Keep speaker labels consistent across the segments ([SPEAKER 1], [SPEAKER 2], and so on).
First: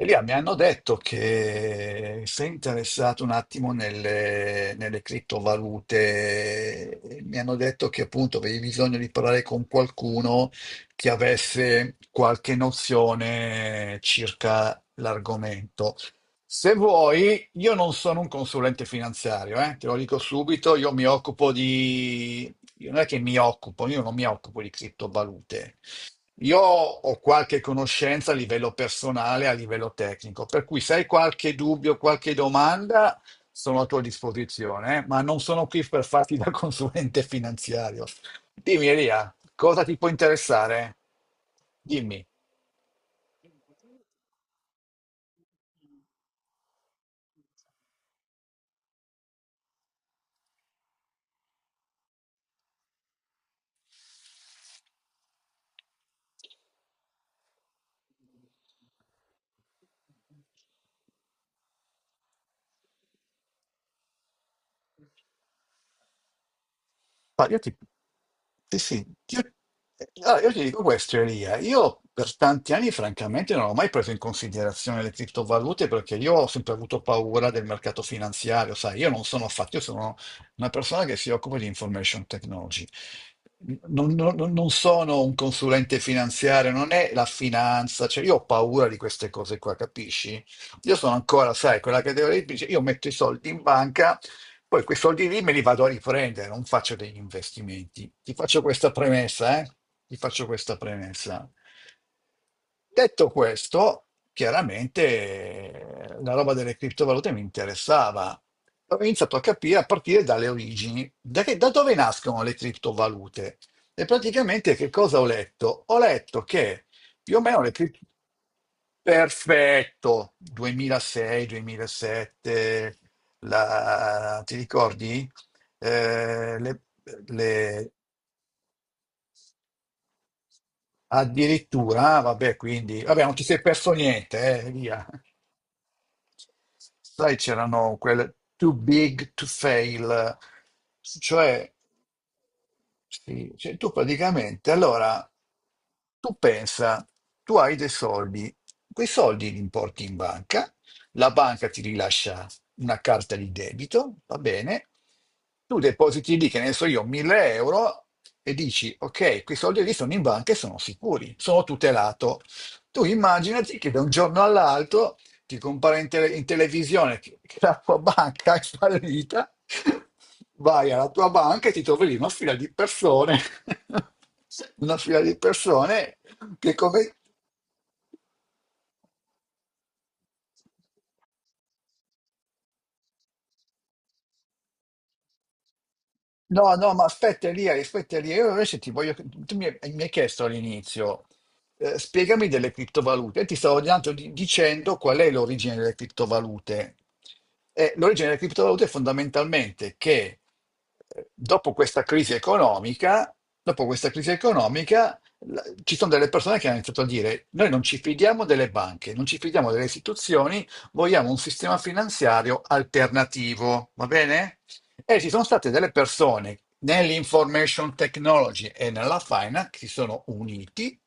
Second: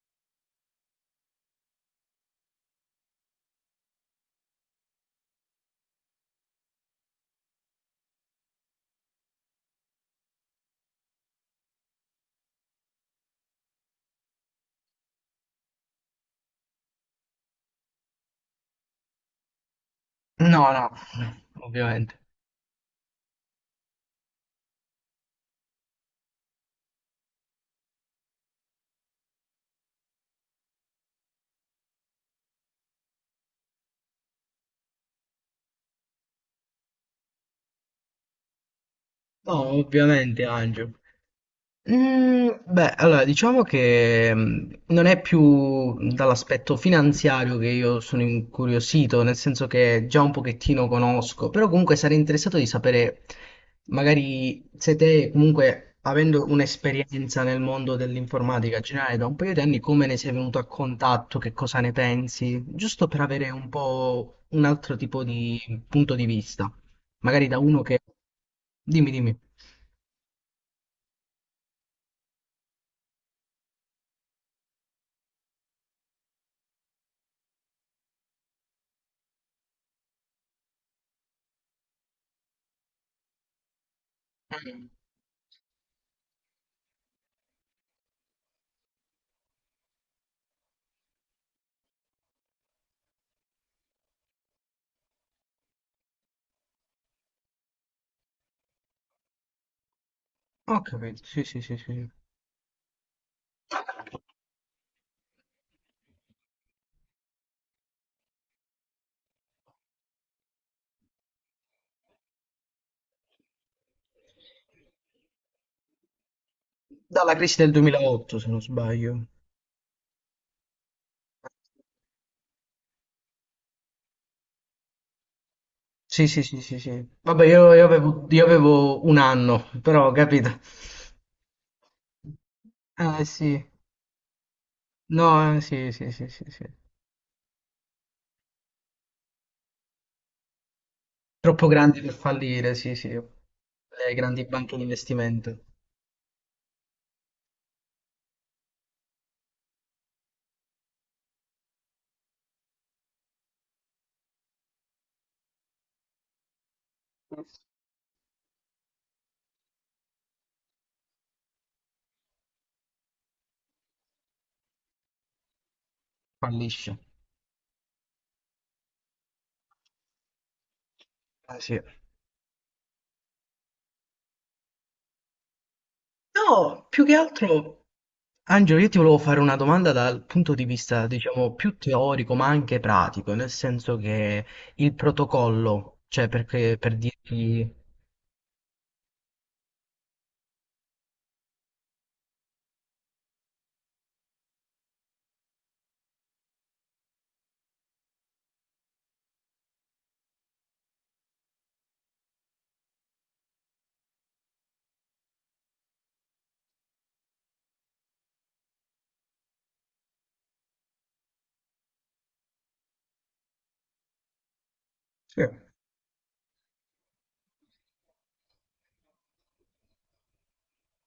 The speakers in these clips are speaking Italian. [SPEAKER 1] Elia, mi hanno detto che sei interessato un attimo nelle criptovalute, e mi hanno detto che appunto avevi bisogno di parlare con qualcuno che avesse qualche nozione circa l'argomento. Se vuoi, io non sono un consulente finanziario, te lo dico
[SPEAKER 2] No,
[SPEAKER 1] subito,
[SPEAKER 2] no,
[SPEAKER 1] io mi occupo
[SPEAKER 2] ovviamente.
[SPEAKER 1] di... io Non è che mi occupo, io non mi occupo di criptovalute. Io ho qualche conoscenza a livello personale, a livello tecnico, per cui se hai qualche dubbio, qualche domanda, sono a tua disposizione, ma non sono qui per farti da consulente finanziario. Dimmi, Elia,
[SPEAKER 2] No,
[SPEAKER 1] cosa ti può
[SPEAKER 2] ovviamente, Angelo.
[SPEAKER 1] interessare? Dimmi.
[SPEAKER 2] Beh, allora diciamo che non è più dall'aspetto finanziario che io sono incuriosito, nel senso che già un pochettino conosco, però comunque sarei interessato di sapere, magari se te comunque avendo un'esperienza nel mondo dell'informatica generale da un paio di anni, come ne sei venuto a contatto, che cosa ne pensi, giusto per avere un po' un altro tipo di punto di vista,
[SPEAKER 1] Ma
[SPEAKER 2] magari
[SPEAKER 1] io
[SPEAKER 2] da
[SPEAKER 1] ti,
[SPEAKER 2] uno che...
[SPEAKER 1] sì, sì,
[SPEAKER 2] Dimmi, dimmi.
[SPEAKER 1] io, io ti dico questo, Elia. Io per tanti anni, francamente, non ho mai preso in considerazione le criptovalute perché io ho sempre avuto paura del mercato finanziario, sai, io non sono affatto, io sono una persona che si occupa di information technology. Non sono un consulente finanziario, non è la finanza, cioè io ho paura di queste cose qua, capisci? Io sono ancora, sai, quella categoria che dice io metto i soldi in banca. Poi quei soldi lì me li vado a riprendere, non faccio degli investimenti. Ti faccio questa premessa, eh? Ti faccio questa
[SPEAKER 2] Ho capito, sì,
[SPEAKER 1] premessa.
[SPEAKER 2] sì, sì, sì.
[SPEAKER 1] Detto questo, chiaramente la roba delle criptovalute mi interessava. Ho iniziato a capire a partire dalle origini, da dove nascono le criptovalute. E praticamente che cosa ho letto? Ho letto che
[SPEAKER 2] Dalla
[SPEAKER 1] più o
[SPEAKER 2] crisi
[SPEAKER 1] meno le
[SPEAKER 2] del
[SPEAKER 1] criptovalute.
[SPEAKER 2] 2008, se non sbaglio.
[SPEAKER 1] Perfetto, 2006-2007, la... ti ricordi?
[SPEAKER 2] Sì, sì,
[SPEAKER 1] Eh,
[SPEAKER 2] sì, sì,
[SPEAKER 1] le,
[SPEAKER 2] sì. Vabbè, io, io
[SPEAKER 1] le-
[SPEAKER 2] avevo, io avevo 1 anno, però ho capito.
[SPEAKER 1] Addirittura, vabbè, quindi, vabbè,
[SPEAKER 2] Eh
[SPEAKER 1] non ti
[SPEAKER 2] sì,
[SPEAKER 1] sei perso niente, via.
[SPEAKER 2] no, sì, sì, sì, sì, sì.
[SPEAKER 1] Sai, c'erano quelle too big to fail,
[SPEAKER 2] Troppo
[SPEAKER 1] cioè
[SPEAKER 2] grandi per fallire, sì, sì.
[SPEAKER 1] sì, cioè tu
[SPEAKER 2] Le grandi
[SPEAKER 1] praticamente,
[SPEAKER 2] banche di
[SPEAKER 1] allora,
[SPEAKER 2] investimento
[SPEAKER 1] tu pensa, tu hai dei soldi, quei soldi li importi in banca, la banca ti rilascia una carta di debito, va bene, tu depositi lì, che ne so io, 1000 euro e dici, ok, quei soldi lì sono in banca e sono sicuri, sono tutelato. Tu immaginati che da un giorno all'altro ti compare in
[SPEAKER 2] fallisce.
[SPEAKER 1] televisione che la tua banca è fallita, vai alla tua
[SPEAKER 2] Eh
[SPEAKER 1] banca e
[SPEAKER 2] sì.
[SPEAKER 1] ti trovi lì una fila di persone, una fila di persone che
[SPEAKER 2] No, più che
[SPEAKER 1] come,
[SPEAKER 2] altro Angelo, io ti volevo fare una domanda dal punto di vista, diciamo, più teorico, ma anche pratico, nel senso che il protocollo, cioè
[SPEAKER 1] no,
[SPEAKER 2] perché,
[SPEAKER 1] no,
[SPEAKER 2] per
[SPEAKER 1] ma
[SPEAKER 2] dirti...
[SPEAKER 1] aspetta Elia, io invece ti voglio... Tu mi hai chiesto all'inizio, spiegami delle criptovalute. E ti stavo dicendo qual è l'origine delle criptovalute. L'origine delle criptovalute è fondamentalmente che dopo questa crisi economica, dopo questa crisi economica, ci sono delle persone che hanno iniziato a dire noi non ci fidiamo delle banche, non ci fidiamo delle istituzioni, vogliamo un sistema finanziario alternativo, va bene? E ci
[SPEAKER 2] Sì.
[SPEAKER 1] sono state delle persone nell'information technology e nella finance che si sono uniti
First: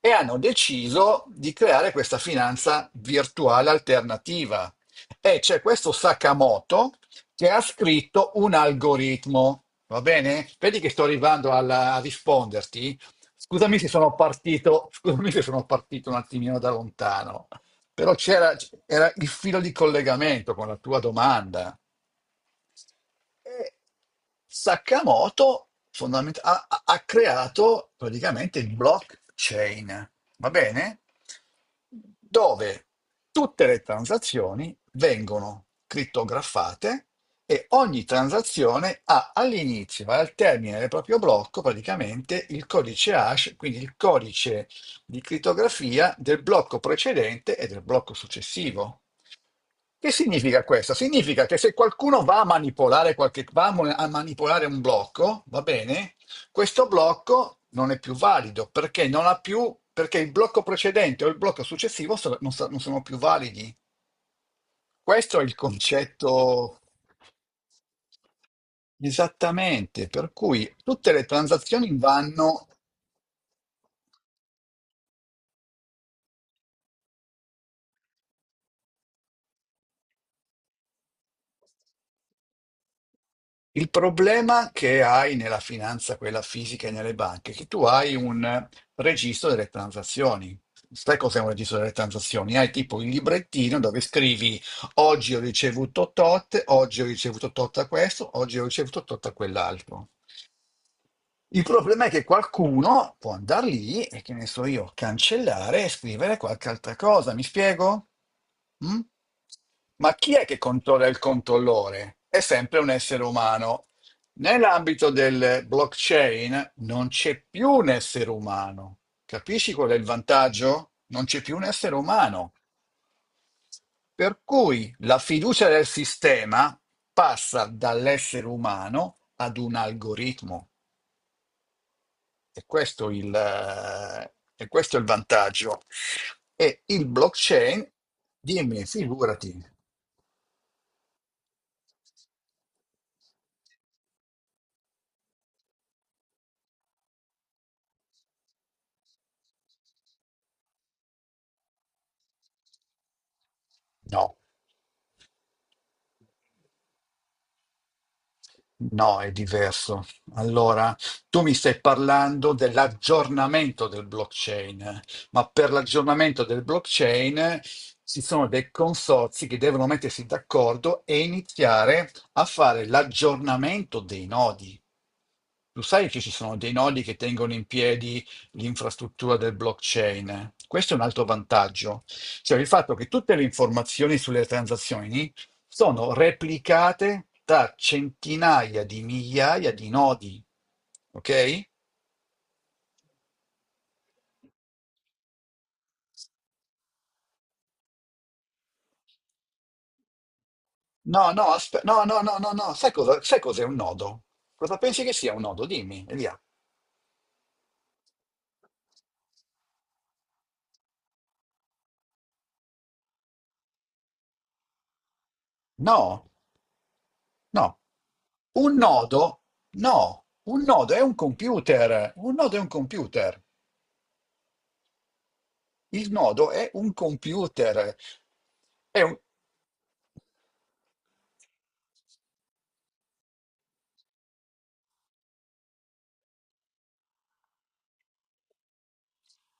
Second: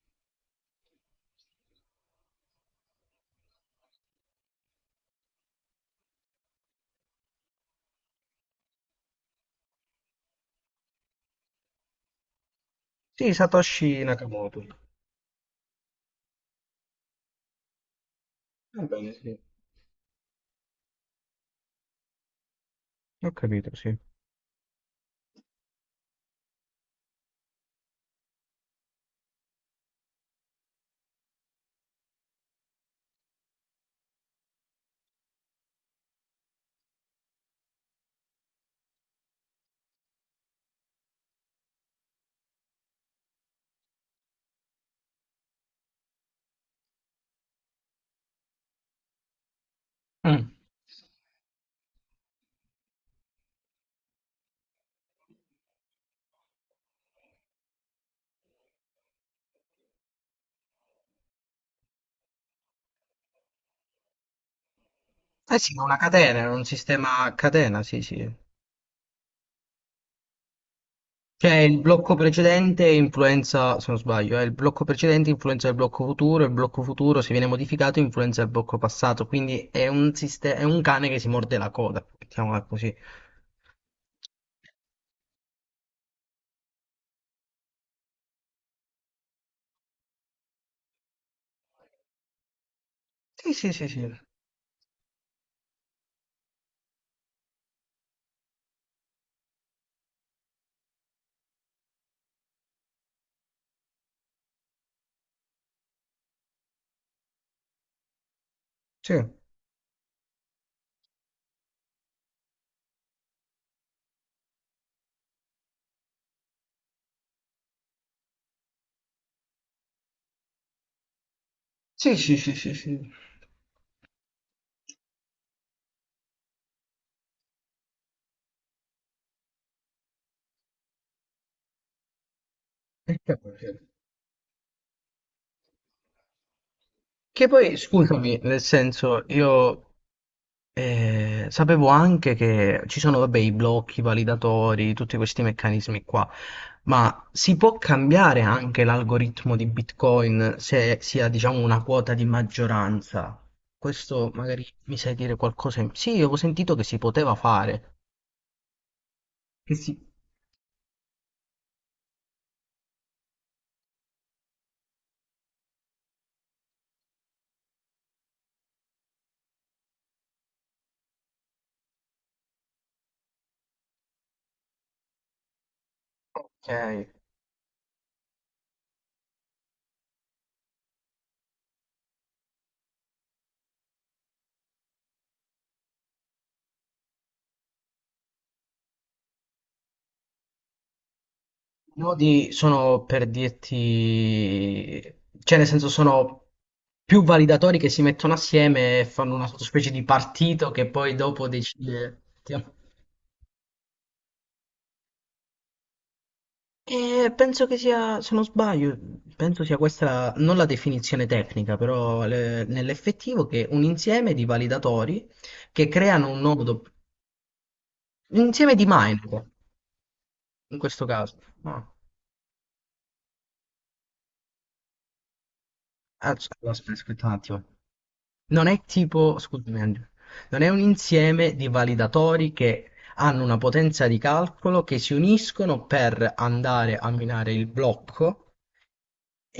[SPEAKER 1] e hanno deciso di creare questa finanza virtuale alternativa. E c'è questo Sakamoto che ha scritto un algoritmo. Va bene? Vedi che sto arrivando a risponderti.
[SPEAKER 2] Sì,
[SPEAKER 1] Scusami se
[SPEAKER 2] Satoshi
[SPEAKER 1] sono
[SPEAKER 2] Nakamoto.
[SPEAKER 1] partito, scusami se sono partito un attimino da lontano, però c'era
[SPEAKER 2] Va
[SPEAKER 1] era
[SPEAKER 2] bene,
[SPEAKER 1] il
[SPEAKER 2] sì.
[SPEAKER 1] filo di collegamento con la tua domanda.
[SPEAKER 2] Ho
[SPEAKER 1] E
[SPEAKER 2] capito, sì.
[SPEAKER 1] Sakamoto fondament- ha, ha- ha creato praticamente il blockchain, va bene? Dove tutte le transazioni vengono crittografate e ogni transazione ha all'inizio e al termine del proprio blocco praticamente il codice hash, quindi il codice di crittografia del blocco precedente e del blocco successivo. Che
[SPEAKER 2] Mm.
[SPEAKER 1] significa questo? Significa che se qualcuno va a manipolare, qualche, va a mo- a manipolare un blocco, va bene, questo blocco non è più valido perché non ha più, perché il blocco precedente o il blocco successivo non sono più validi. Questo è il
[SPEAKER 2] Eh sì, è una catena, era un
[SPEAKER 1] concetto
[SPEAKER 2] sistema a catena, sì, sì.
[SPEAKER 1] esattamente, per cui tutte le
[SPEAKER 2] Cioè il
[SPEAKER 1] transazioni
[SPEAKER 2] blocco
[SPEAKER 1] vanno.
[SPEAKER 2] precedente influenza, se non sbaglio, il blocco precedente influenza il blocco futuro se viene modificato influenza il blocco passato, quindi è un, siste- è un cane che si morde la coda, mettiamola così.
[SPEAKER 1] Il problema che hai nella finanza, quella fisica e nelle banche, è che tu hai un registro delle transazioni. Sai cos'è un registro delle transazioni? Hai tipo il
[SPEAKER 2] Sì, sì,
[SPEAKER 1] librettino
[SPEAKER 2] sì,
[SPEAKER 1] dove
[SPEAKER 2] sì.
[SPEAKER 1] scrivi oggi ho ricevuto tot, oggi ho ricevuto tot a questo, oggi ho ricevuto tot a quell'altro. Il problema è che qualcuno può andare lì e che ne so io, cancellare e scrivere qualche altra cosa, mi spiego? Mm?
[SPEAKER 2] Sì.
[SPEAKER 1] Ma chi è che controlla il controllore? È sempre un essere umano. Nell'ambito del blockchain non c'è più un essere umano. Capisci qual è il vantaggio? Non c'è più un essere
[SPEAKER 2] Sì, sì,
[SPEAKER 1] umano.
[SPEAKER 2] sì, sì, sì.
[SPEAKER 1] Per cui la fiducia del sistema passa dall'essere umano ad un algoritmo.
[SPEAKER 2] È chiaro, è chiaro.
[SPEAKER 1] E questo è il vantaggio. E il
[SPEAKER 2] Che poi,
[SPEAKER 1] blockchain,
[SPEAKER 2] scusami, nel
[SPEAKER 1] dimmi,
[SPEAKER 2] senso,
[SPEAKER 1] figurati.
[SPEAKER 2] io sapevo anche che ci sono, vabbè, i blocchi, i validatori, tutti questi meccanismi qua, ma si può cambiare anche l'algoritmo di Bitcoin se si ha, diciamo, una quota di maggioranza. Questo
[SPEAKER 1] No,
[SPEAKER 2] magari mi sai dire qualcosa in... Sì, avevo sentito che si poteva fare.
[SPEAKER 1] No, è
[SPEAKER 2] Che si...
[SPEAKER 1] diverso. Allora, tu mi stai parlando dell'aggiornamento del blockchain, ma per l'aggiornamento del blockchain ci sono dei consorzi che devono mettersi d'accordo e iniziare a fare l'aggiornamento dei nodi. Tu sai che ci sono
[SPEAKER 2] Ok.
[SPEAKER 1] dei nodi che tengono in piedi l'infrastruttura del blockchain. Questo è un altro vantaggio, cioè il fatto che tutte le informazioni sulle transazioni sono replicate da centinaia di migliaia di nodi. Ok?
[SPEAKER 2] Nodi sono per dirti, cioè nel senso sono più validatori che si mettono assieme e fanno una specie di partito che poi dopo
[SPEAKER 1] No, no,
[SPEAKER 2] decide.
[SPEAKER 1] no, no, no. Sai cos'è un nodo? Cosa pensi che sia un nodo? Dimmi, Elia.
[SPEAKER 2] E penso che sia, se non sbaglio, penso sia questa la- non la definizione tecnica, però le- nell'effettivo che un insieme di validatori che
[SPEAKER 1] No,
[SPEAKER 2] creano un nodo,
[SPEAKER 1] no.
[SPEAKER 2] un insieme
[SPEAKER 1] Un
[SPEAKER 2] di
[SPEAKER 1] nodo,
[SPEAKER 2] minor
[SPEAKER 1] no. Un
[SPEAKER 2] in
[SPEAKER 1] nodo è
[SPEAKER 2] questo
[SPEAKER 1] un
[SPEAKER 2] caso. No.
[SPEAKER 1] computer. Il
[SPEAKER 2] Ah,
[SPEAKER 1] nodo è
[SPEAKER 2] aspetta,
[SPEAKER 1] un
[SPEAKER 2] un attimo.
[SPEAKER 1] computer.
[SPEAKER 2] Non è
[SPEAKER 1] È, un-
[SPEAKER 2] tipo, scusami Angelo, non è un insieme di validatori che hanno una potenza di calcolo che si uniscono per andare a minare il blocco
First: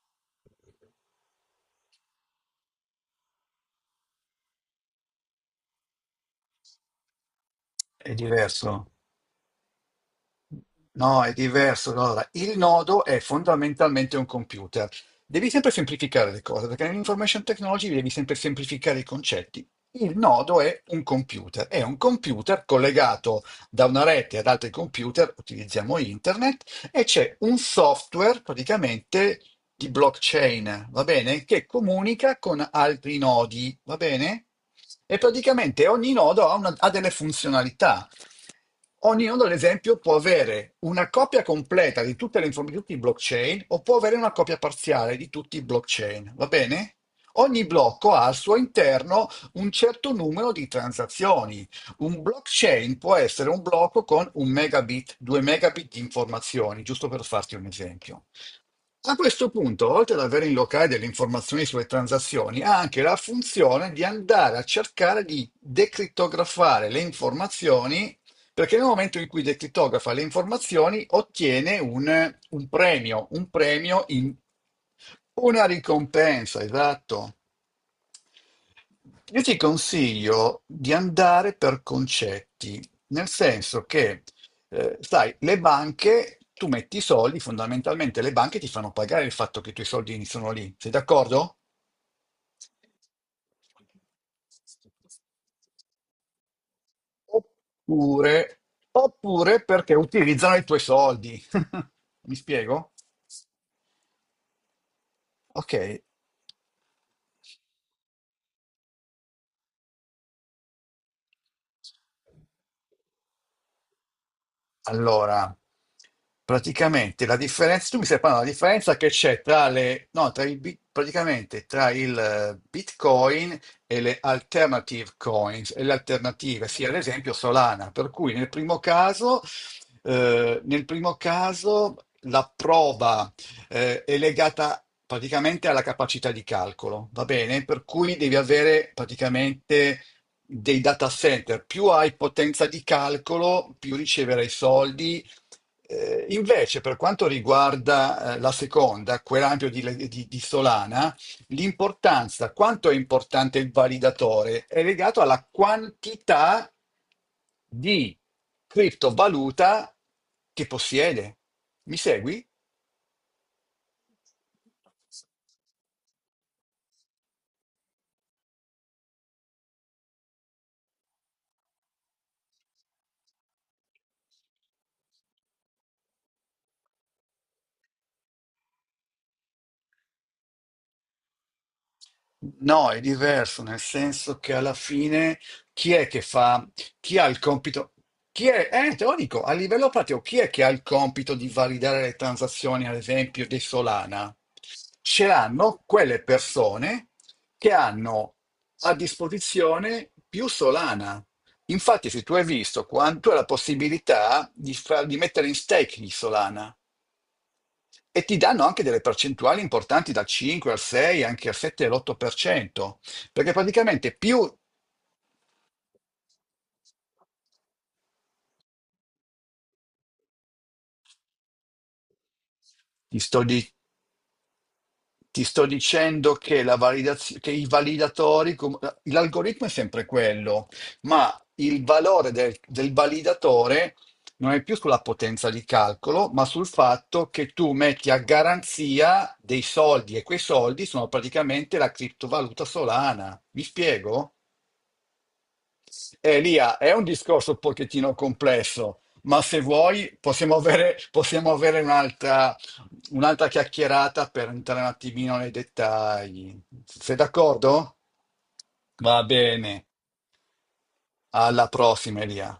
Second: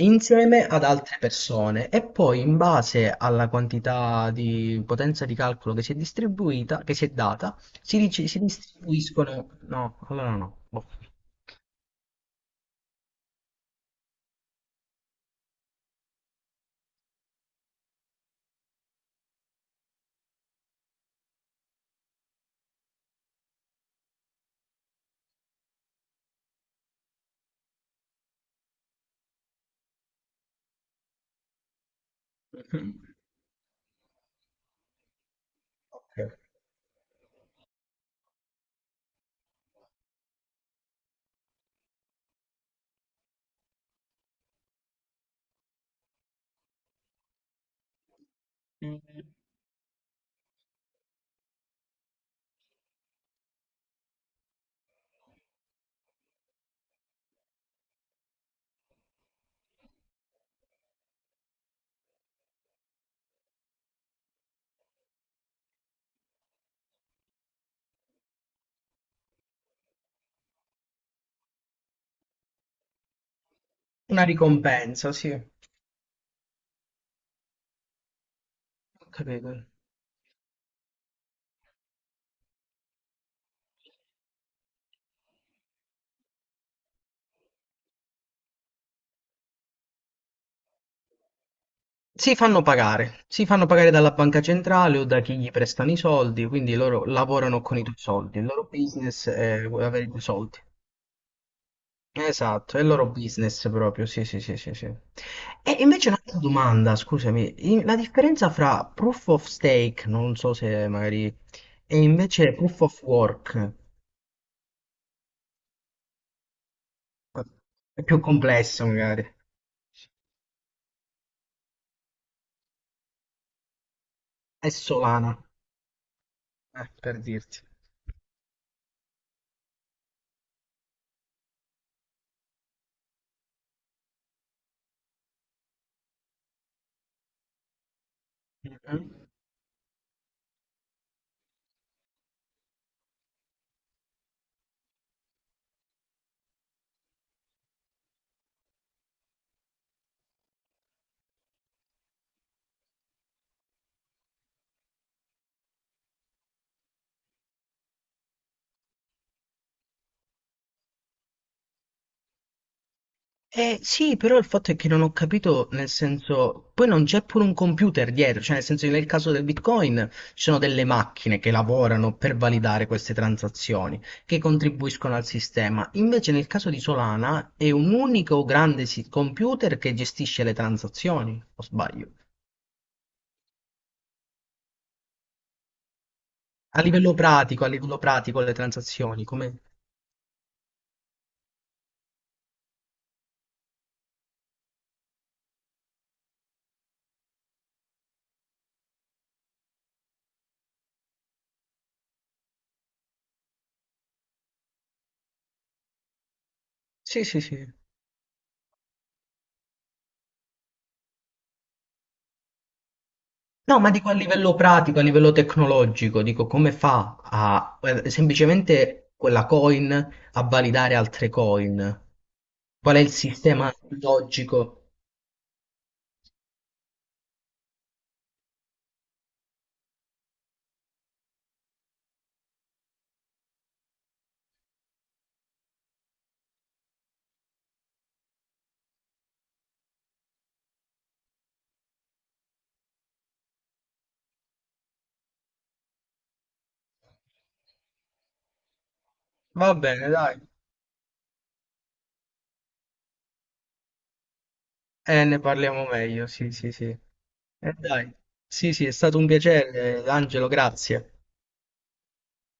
[SPEAKER 2] insieme ad altre persone e poi in base alla quantità di potenza di calcolo che si è distribuita, che si è data, si,
[SPEAKER 1] è
[SPEAKER 2] dice- si
[SPEAKER 1] diverso.
[SPEAKER 2] distribuiscono... No, allora no. Boh.
[SPEAKER 1] No, è diverso. No, allora, il nodo è fondamentalmente un computer. Devi sempre semplificare le cose, perché nell'information technology devi sempre semplificare i concetti. Il nodo è un computer collegato da una rete ad altri computer, utilizziamo internet, e c'è un software praticamente di blockchain, va bene? Che comunica con
[SPEAKER 2] Mm.
[SPEAKER 1] altri nodi, va bene? E praticamente ogni nodo ha delle funzionalità. Ognuno, ad esempio, può avere una copia completa di tutte le informazioni, di tutti i blockchain, o può avere una copia parziale di tutti i blockchain, va bene? Ogni blocco ha al suo interno un certo numero di transazioni. Un blockchain può essere un blocco con un megabit, due megabit di informazioni, giusto per farti un esempio. A questo punto, oltre ad avere in locale delle informazioni sulle transazioni, ha anche la funzione di andare a cercare di decrittografare le informazioni perché nel momento in cui decriptografa le informazioni ottiene un premio
[SPEAKER 2] Una
[SPEAKER 1] in
[SPEAKER 2] ricompensa, sì. Ho
[SPEAKER 1] una ricompensa, esatto. Io ti
[SPEAKER 2] capito.
[SPEAKER 1] consiglio di andare per concetti, nel senso che, sai, le banche, tu metti i soldi, fondamentalmente le banche ti fanno pagare il fatto che i tuoi soldi sono lì, sei d'accordo?
[SPEAKER 2] Si fanno pagare dalla banca centrale o da chi gli prestano i soldi, quindi loro lavorano con i tuoi soldi, il
[SPEAKER 1] Oppure,
[SPEAKER 2] loro business
[SPEAKER 1] oppure
[SPEAKER 2] è
[SPEAKER 1] perché
[SPEAKER 2] avere i tuoi
[SPEAKER 1] utilizzano
[SPEAKER 2] soldi.
[SPEAKER 1] i tuoi soldi. Mi
[SPEAKER 2] Esatto, è il
[SPEAKER 1] spiego?
[SPEAKER 2] loro business proprio, sì, sì, sì, sì, sì. E
[SPEAKER 1] Ok,
[SPEAKER 2] invece un'altra domanda, scusami, in- la differenza fra proof of stake, non so se magari, e invece proof of work,
[SPEAKER 1] allora, praticamente la differenza, tu
[SPEAKER 2] è
[SPEAKER 1] mi stai
[SPEAKER 2] più
[SPEAKER 1] parlando della
[SPEAKER 2] complesso
[SPEAKER 1] differenza che
[SPEAKER 2] magari,
[SPEAKER 1] c'è tra le, no, tra i, bit- praticamente tra il Bitcoin e le
[SPEAKER 2] è
[SPEAKER 1] alternative
[SPEAKER 2] Solana,
[SPEAKER 1] coins, sì, ad
[SPEAKER 2] per
[SPEAKER 1] esempio
[SPEAKER 2] dirti.
[SPEAKER 1] Solana, per cui nel primo caso, eh, nel primo caso, la prova è legata praticamente alla capacità di calcolo, va bene? Per cui devi avere praticamente dei data center, più hai potenza di calcolo, più riceverai soldi. Invece, per quanto riguarda la seconda, quell'ampio di Solana, l'importanza, quanto è importante il validatore, è legato alla quantità di criptovaluta che possiede. Mi segui?
[SPEAKER 2] Eh sì, però il fatto è che non ho capito, nel senso, poi non c'è pure un computer dietro, cioè nel senso che nel caso del Bitcoin ci sono delle macchine che lavorano per validare queste transazioni, che contribuiscono al sistema. Invece nel caso di Solana è un unico grande si- computer che gestisce le transazioni, o sbaglio?
[SPEAKER 1] No, è diverso, nel senso che alla fine chi è che fa, chi ha il
[SPEAKER 2] A
[SPEAKER 1] compito,
[SPEAKER 2] livello pratico
[SPEAKER 1] chi
[SPEAKER 2] le
[SPEAKER 1] è, te lo
[SPEAKER 2] transazioni,
[SPEAKER 1] dico, a
[SPEAKER 2] come...
[SPEAKER 1] livello pratico, chi è che ha il compito di validare le transazioni, ad esempio, di Solana? Ce l'hanno quelle persone che hanno a disposizione più Solana. Infatti, se tu hai visto quanto è la possibilità di mettere in stake di Solana,
[SPEAKER 2] Sì, sì, sì.
[SPEAKER 1] e ti danno anche delle percentuali importanti dal 5 al 6, anche al 7 e all'8%, perché
[SPEAKER 2] No, ma dico a
[SPEAKER 1] praticamente più
[SPEAKER 2] livello pratico, a livello tecnologico, dico come fa a semplicemente quella coin a validare altre coin? Qual è il
[SPEAKER 1] ti sto, di-
[SPEAKER 2] sistema logico?
[SPEAKER 1] ti sto dicendo che i validatori, l'algoritmo è sempre quello, ma il valore del validatore non è più sulla potenza di calcolo, ma sul fatto che tu metti a garanzia dei soldi e quei soldi sono praticamente la criptovaluta Solana. Mi spiego? Elia, è un discorso un pochettino complesso, ma se
[SPEAKER 2] Va bene,
[SPEAKER 1] vuoi
[SPEAKER 2] dai.
[SPEAKER 1] possiamo avere un'altra chiacchierata per entrare un attimino
[SPEAKER 2] Ne
[SPEAKER 1] nei
[SPEAKER 2] parliamo meglio, sì,
[SPEAKER 1] dettagli.
[SPEAKER 2] sì, sì.
[SPEAKER 1] Sei d'accordo?
[SPEAKER 2] Dai. Sì, sì, è
[SPEAKER 1] Va
[SPEAKER 2] stato un
[SPEAKER 1] bene,
[SPEAKER 2] piacere, Angelo, grazie.
[SPEAKER 1] alla prossima, Elia.